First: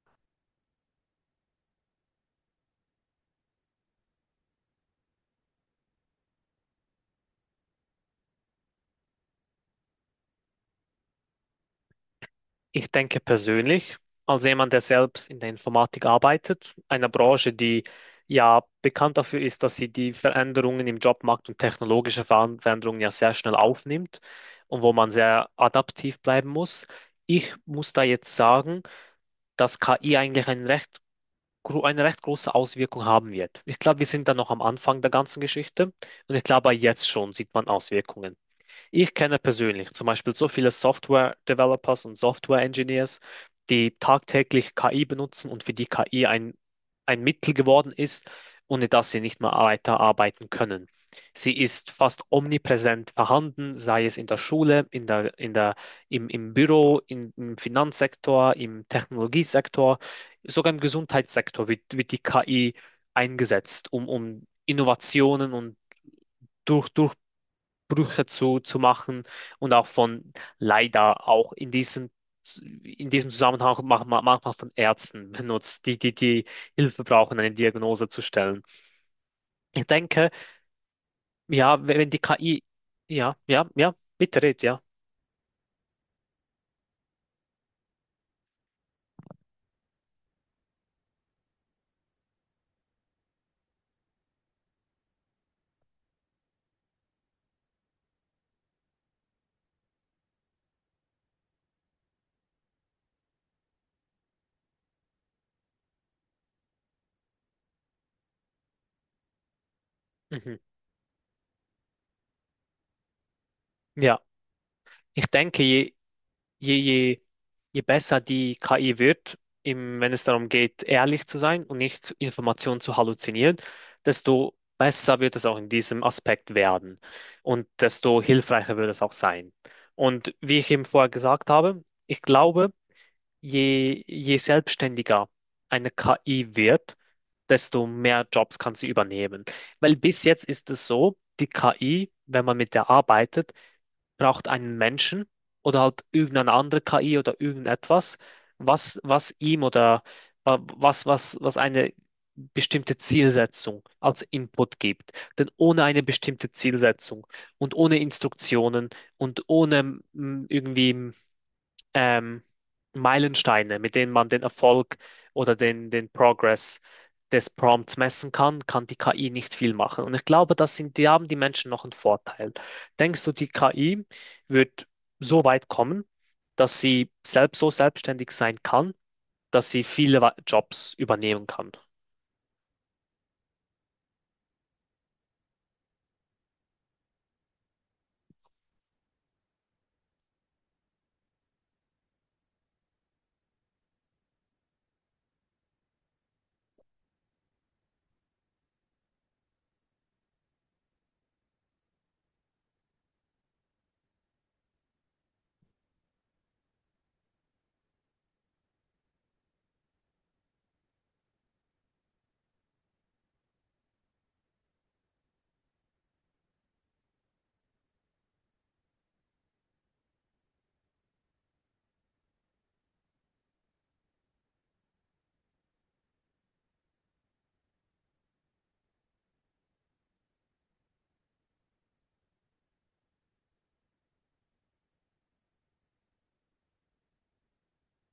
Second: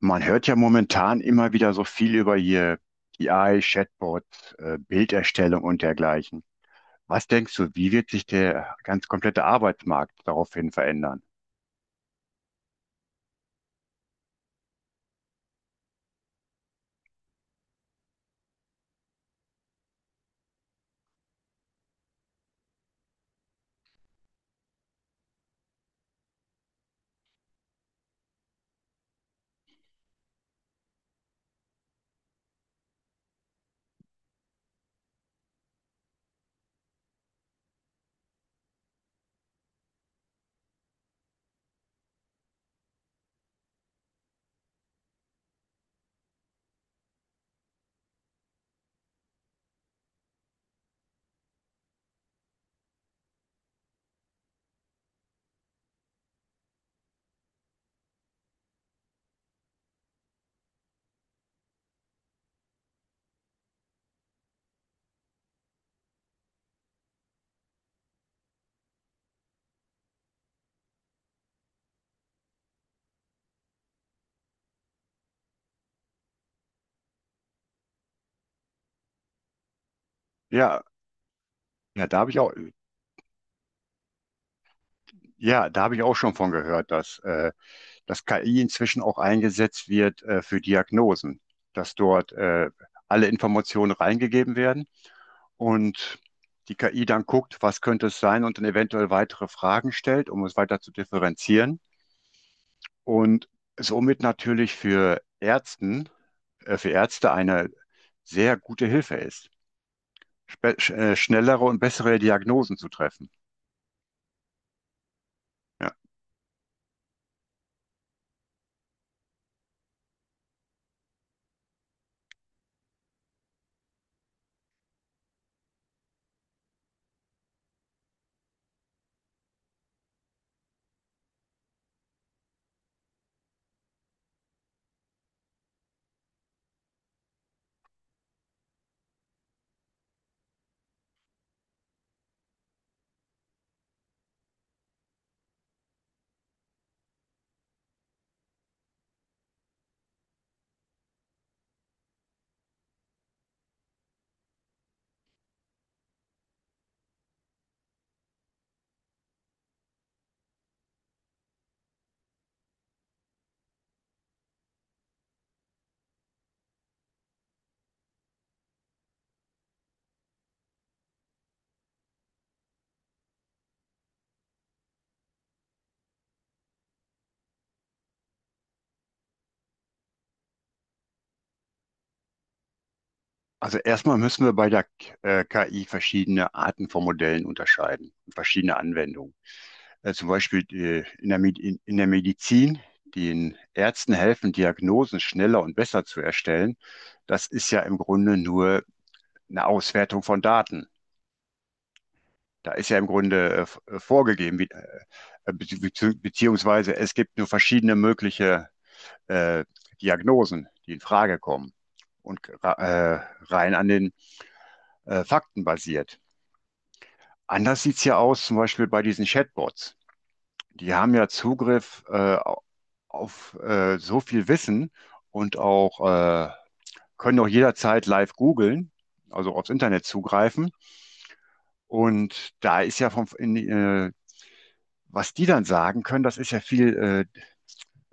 Man hört ja momentan immer wieder so viel über hier KI, Chatbot, Bilderstellung und dergleichen. Was denkst du, wie wird sich der ganz komplette Arbeitsmarkt daraufhin verändern? Ich denke persönlich, als jemand, der selbst in der Informatik arbeitet, einer Branche, die ja bekannt dafür ist, dass sie die Veränderungen im Jobmarkt und technologische Veränderungen ja sehr schnell aufnimmt und wo man sehr adaptiv bleiben muss. Ich muss da jetzt sagen, dass KI eigentlich eine recht große Auswirkung haben wird. Ich glaube, wir sind da noch am Anfang der ganzen Geschichte und ich glaube, jetzt schon sieht man Auswirkungen. Ich kenne persönlich zum Beispiel so viele Software-Developers und Software-Engineers, die tagtäglich KI benutzen und für die KI ein Mittel geworden ist, ohne das sie nicht mehr weiterarbeiten können. Sie ist fast omnipräsent vorhanden, sei es in der Schule, im Büro, im Finanzsektor, im Technologiesektor, sogar im Gesundheitssektor wird die KI eingesetzt, um Innovationen und durch, Brüche zu machen und auch von leider auch in diesem Zusammenhang manchmal von Ärzten benutzt, die Hilfe brauchen, eine Diagnose zu stellen. Ich denke, Ja, ja, wenn ja, wenn da die habe ich auch, KI. Ja, ja, ja, bitte red, ja. ja, da habe ich auch schon von gehört, dass KI inzwischen auch eingesetzt wird, für Diagnosen, dass dort alle Informationen reingegeben werden und die KI dann guckt, was könnte es sein und dann eventuell weitere Fragen stellt, um es weiter zu differenzieren. Und somit natürlich für Ärzten, für Ärzte eine sehr gute Hilfe ist, Mhm. Schnellere und bessere Diagnosen zu treffen. Ja, ich denke, Ja. Je, je, je besser die KI wird, wenn es darum geht, ehrlich zu sein und nicht Informationen zu halluzinieren, desto besser wird es auch in diesem Aspekt werden und desto hilfreicher wird es auch sein. Und wie ich eben vorher gesagt habe, ich glaube, je selbstständiger eine KI wird, desto mehr Jobs kann sie übernehmen. Weil bis jetzt ist es so, die KI, wenn man mit der arbeitet, braucht einen Menschen oder halt irgendeine andere KI oder irgendetwas, was ihm oder was eine bestimmte Zielsetzung als Input gibt. Denn ohne eine bestimmte Zielsetzung und ohne Instruktionen und ohne irgendwie ähm, Meilensteine, mit denen man den Erfolg oder den Progress des Prompts messen kann, kann die KI nicht viel machen. Und ich glaube, die haben die Menschen noch einen Vorteil. Denkst du, die KI wird so weit kommen, dass sie selbst so selbstständig sein kann, dass sie viele Jobs übernehmen kann? Also erstmal müssen wir bei der KI verschiedene Arten von Modellen unterscheiden, verschiedene Anwendungen. Zum Beispiel in der, Med- in der Medizin, den Ärzten helfen, Diagnosen schneller und besser zu erstellen. Das ist ja im Grunde nur eine Auswertung von Daten. Da ist ja im Grunde vorgegeben, wie, be beziehungsweise es gibt nur verschiedene mögliche äh, Diagnosen, die in Frage kommen und rein an den Fakten basiert. Anders sieht es ja aus, zum Beispiel bei diesen Chatbots. Die haben ja Zugriff auf so viel Wissen und auch äh, können auch jederzeit live googeln, also aufs Internet zugreifen. Und da ist ja vom, in, was die dann sagen können, das ist ja viel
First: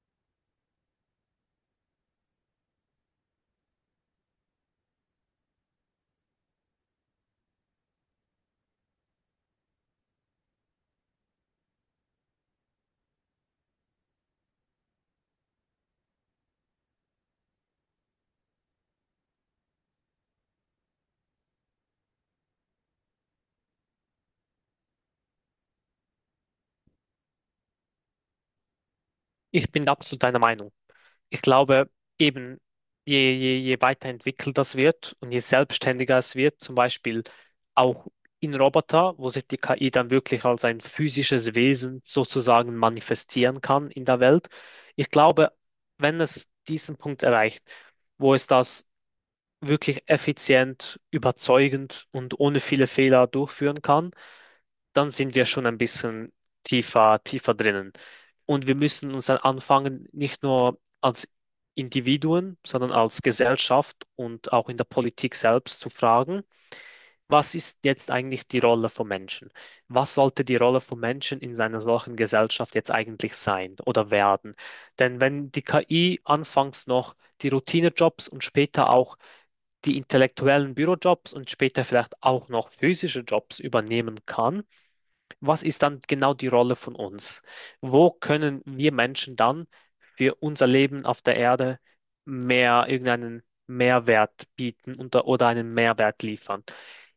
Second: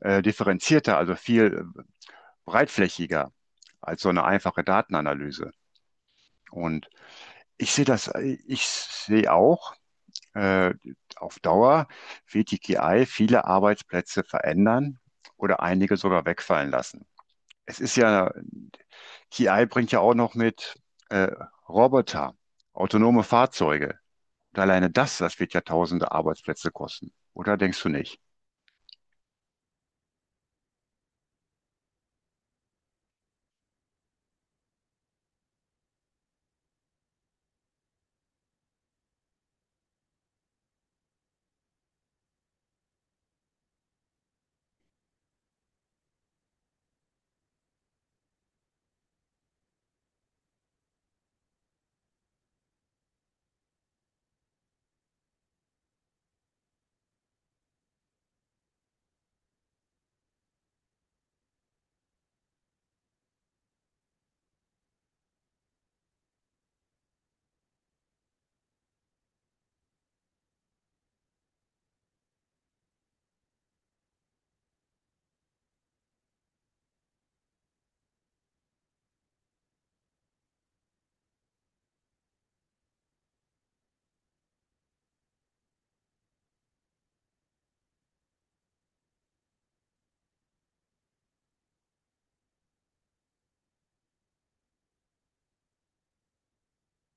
differenzierter, also viel breitflächiger als so eine einfache Datenanalyse. Und ich sehe das, ich sehe auch, äh, auf Dauer wird die KI viele Arbeitsplätze verändern oder einige sogar wegfallen lassen. Es ist ja, KI bringt ja auch noch mit äh, Roboter, autonome Fahrzeuge. Und alleine das wird ja tausende Arbeitsplätze kosten. Oder denkst du nicht? Ich bin absolut deiner Meinung. Ich glaube, eben je weiterentwickelt das wird und je selbstständiger es wird, zum Beispiel auch in Roboter, wo sich die KI dann wirklich als ein physisches Wesen sozusagen manifestieren kann in der Welt. Ich glaube, wenn es diesen Punkt erreicht, wo es das wirklich effizient, überzeugend und ohne viele Fehler durchführen kann, dann sind wir schon ein bisschen tiefer, tiefer drinnen. Und wir müssen uns dann anfangen, nicht nur als Individuen, sondern als Gesellschaft und auch in der Politik selbst zu fragen, was ist jetzt eigentlich die Rolle von Menschen? Was sollte die Rolle von Menschen in einer solchen Gesellschaft jetzt eigentlich sein oder werden? Denn wenn die KI anfangs noch die Routinejobs und später auch die intellektuellen Bürojobs und später vielleicht auch noch physische Jobs übernehmen kann, was ist dann genau die Rolle von uns? Wo können wir Menschen dann für unser Leben auf der Erde mehr irgendeinen Mehrwert bieten oder einen Mehrwert liefern?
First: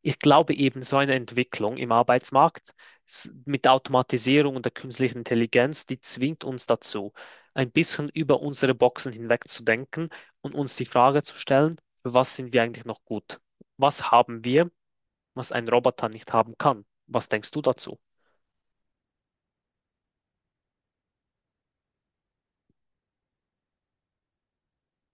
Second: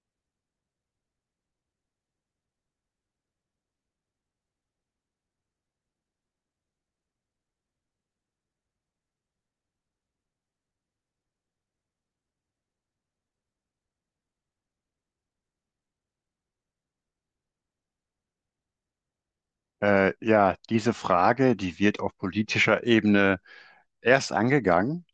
Ich glaube eben, so eine Entwicklung im Arbeitsmarkt mit der Automatisierung und der künstlichen Intelligenz, die zwingt uns dazu, ein bisschen über unsere Boxen hinweg zu denken und uns die Frage zu stellen, für was sind wir eigentlich noch gut? Was haben wir, was ein Roboter nicht haben kann? Was denkst du dazu? Ja, diese Frage, die wird auf politischer Ebene erst angegangen,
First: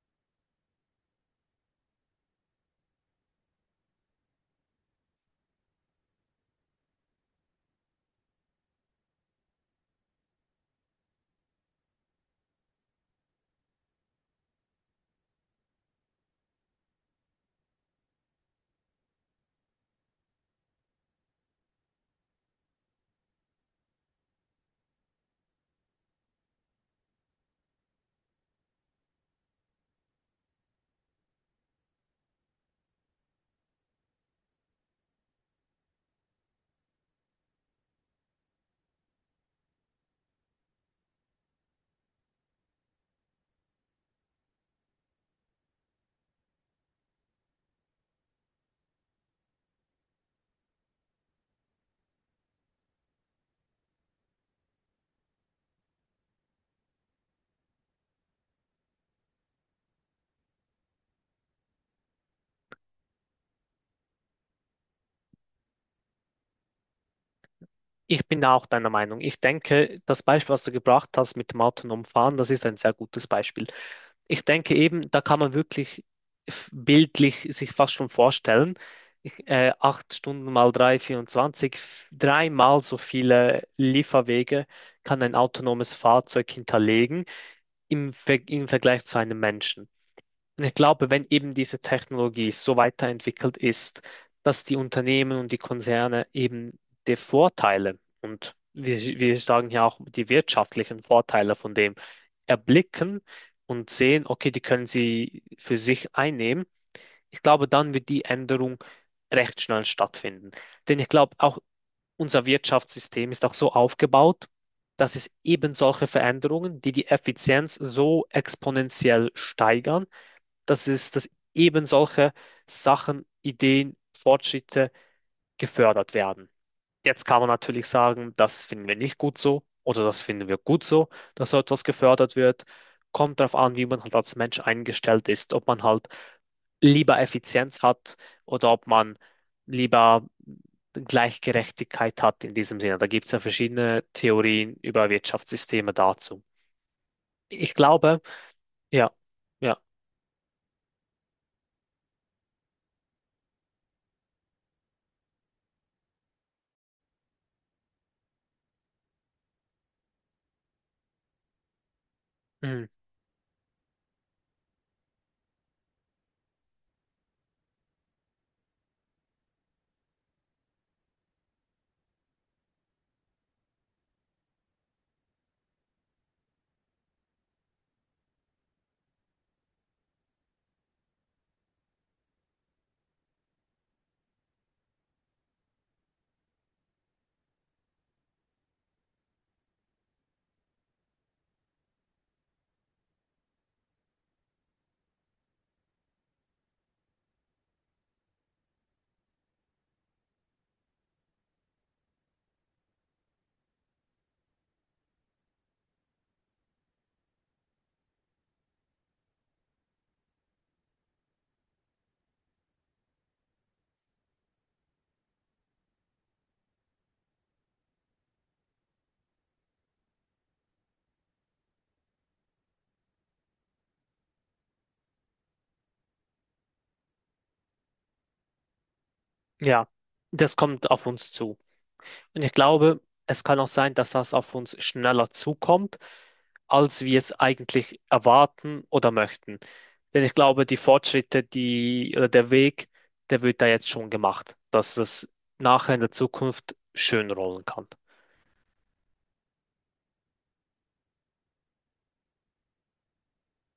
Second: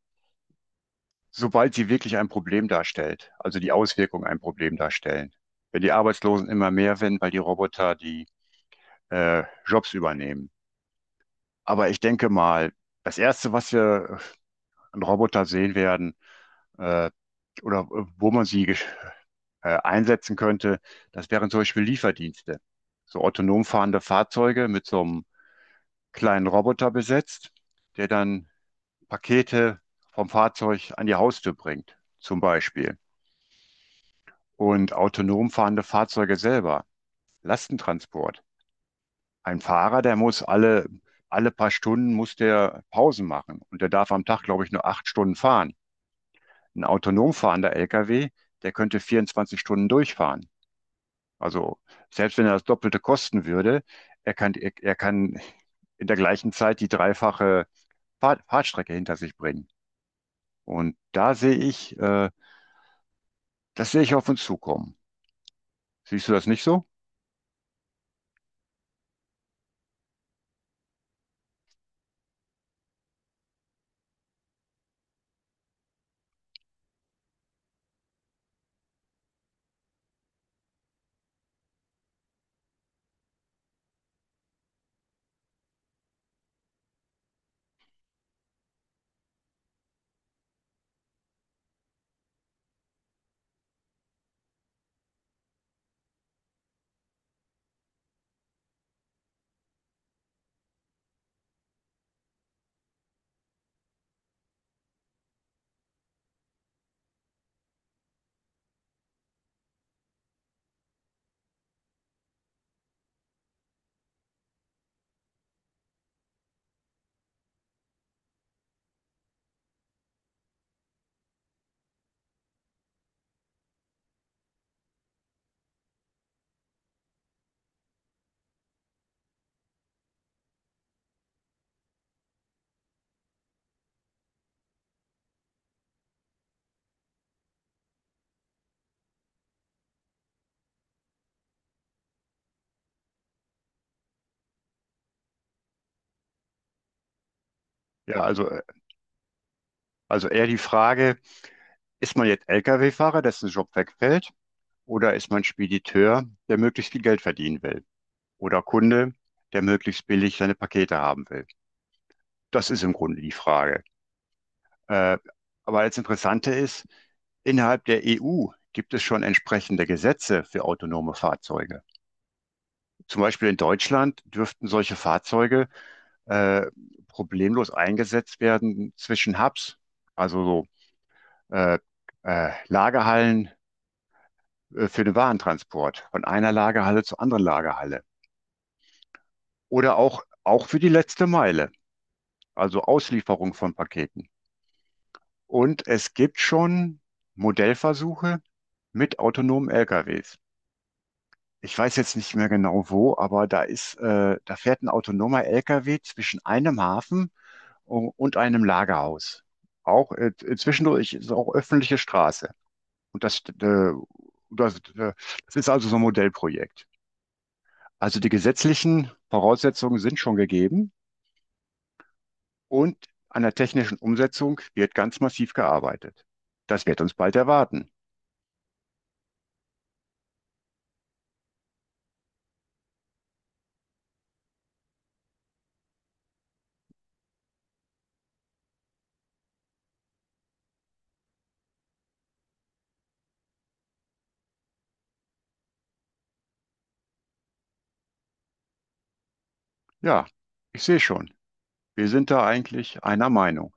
sobald sie wirklich ein Problem darstellt, also die Auswirkungen ein Problem darstellen. Wenn die Arbeitslosen immer mehr werden, weil die Roboter die Jobs übernehmen. Aber ich denke mal, das Erste, was wir an Roboter sehen werden, äh, oder wo man sie einsetzen könnte, das wären zum Beispiel Lieferdienste. So autonom fahrende Fahrzeuge mit so einem kleinen Roboter besetzt, der dann Pakete vom Fahrzeug an die Haustür bringt, zum Beispiel. Und autonom fahrende Fahrzeuge selber, Lastentransport. Ein Fahrer, der muss alle paar Stunden muss der Pausen machen und der darf am Tag, glaube ich, nur 8 Stunden fahren. Ein autonom fahrender LKW, der könnte 24 Stunden durchfahren. Also selbst wenn er das Doppelte kosten würde, er kann in der gleichen Zeit die dreifache Fahrstrecke hinter sich bringen. Und da sehe ich, das sehe ich auf uns zukommen. Siehst du das nicht so? Ich bin auch deiner Meinung. Ich denke, das Beispiel, was du gebracht hast mit dem autonomen Fahren, das ist ein sehr gutes Beispiel. Ich denke eben, da kann man wirklich bildlich sich fast schon vorstellen, 8 Stunden mal 3, 24, dreimal so viele Lieferwege kann ein autonomes Fahrzeug hinterlegen im Vergleich zu einem Menschen. Und ich glaube, wenn eben diese Technologie so weiterentwickelt ist, dass die Unternehmen und die Konzerne eben die Vorteile und wir sagen ja auch die wirtschaftlichen Vorteile von dem erblicken und sehen, okay, die können sie für sich einnehmen. Ich glaube, dann wird die Änderung recht schnell stattfinden. Denn ich glaube, auch unser Wirtschaftssystem ist auch so aufgebaut, dass es eben solche Veränderungen, die die Effizienz so exponentiell steigern, dass eben solche Sachen, Ideen, Fortschritte gefördert werden. Jetzt kann man natürlich sagen, das finden wir nicht gut so oder das finden wir gut so, dass so etwas gefördert wird. Kommt darauf an, wie man halt als Mensch eingestellt ist, ob man halt lieber Effizienz hat oder ob man lieber Gleichgerechtigkeit hat in diesem Sinne. Da gibt es ja verschiedene Theorien über Wirtschaftssysteme dazu. Ich Ja, glaube. Ja, ja, also eher die Frage, ist man jetzt Lkw-Fahrer, dessen Job wegfällt, oder ist man Spediteur, der möglichst viel Geld verdienen will? Oder Kunde, der möglichst billig seine Pakete haben will? Das ist mm, im Grunde die Frage. Äh, aber das Interessante ist, innerhalb der EU gibt es schon entsprechende Gesetze für autonome Fahrzeuge. Zum Beispiel in Deutschland dürften solche Fahrzeuge äh, problemlos eingesetzt werden zwischen Hubs. Also so äh, Lagerhallen für den Warentransport von einer Lagerhalle zur anderen Lagerhalle. Oder auch, auch für die letzte Meile, also Auslieferung von Paketen. Und es gibt schon Modellversuche mit autonomen LKWs. Ich weiß jetzt nicht mehr genau wo, aber da fährt ein autonomer LKW zwischen einem Hafen und einem Lagerhaus. Auch zwischendurch ist auch öffentliche Straße. Und das, äh, das ist also so ein Modellprojekt. Also die gesetzlichen Voraussetzungen sind schon gegeben und an der technischen Umsetzung wird ganz massiv gearbeitet. Das wird uns bald erwarten. ja, das kommt auf uns zu. Und ich glaube, es kann auch sein, dass das auf uns schneller zukommt, als wir es eigentlich erwarten oder möchten. Denn ich glaube, die Fortschritte, die oder der Weg, der wird da jetzt schon gemacht, dass das nachher in der Zukunft schön rollen kann. Ja, ich sehe schon. Wir sind da eigentlich einer Meinung.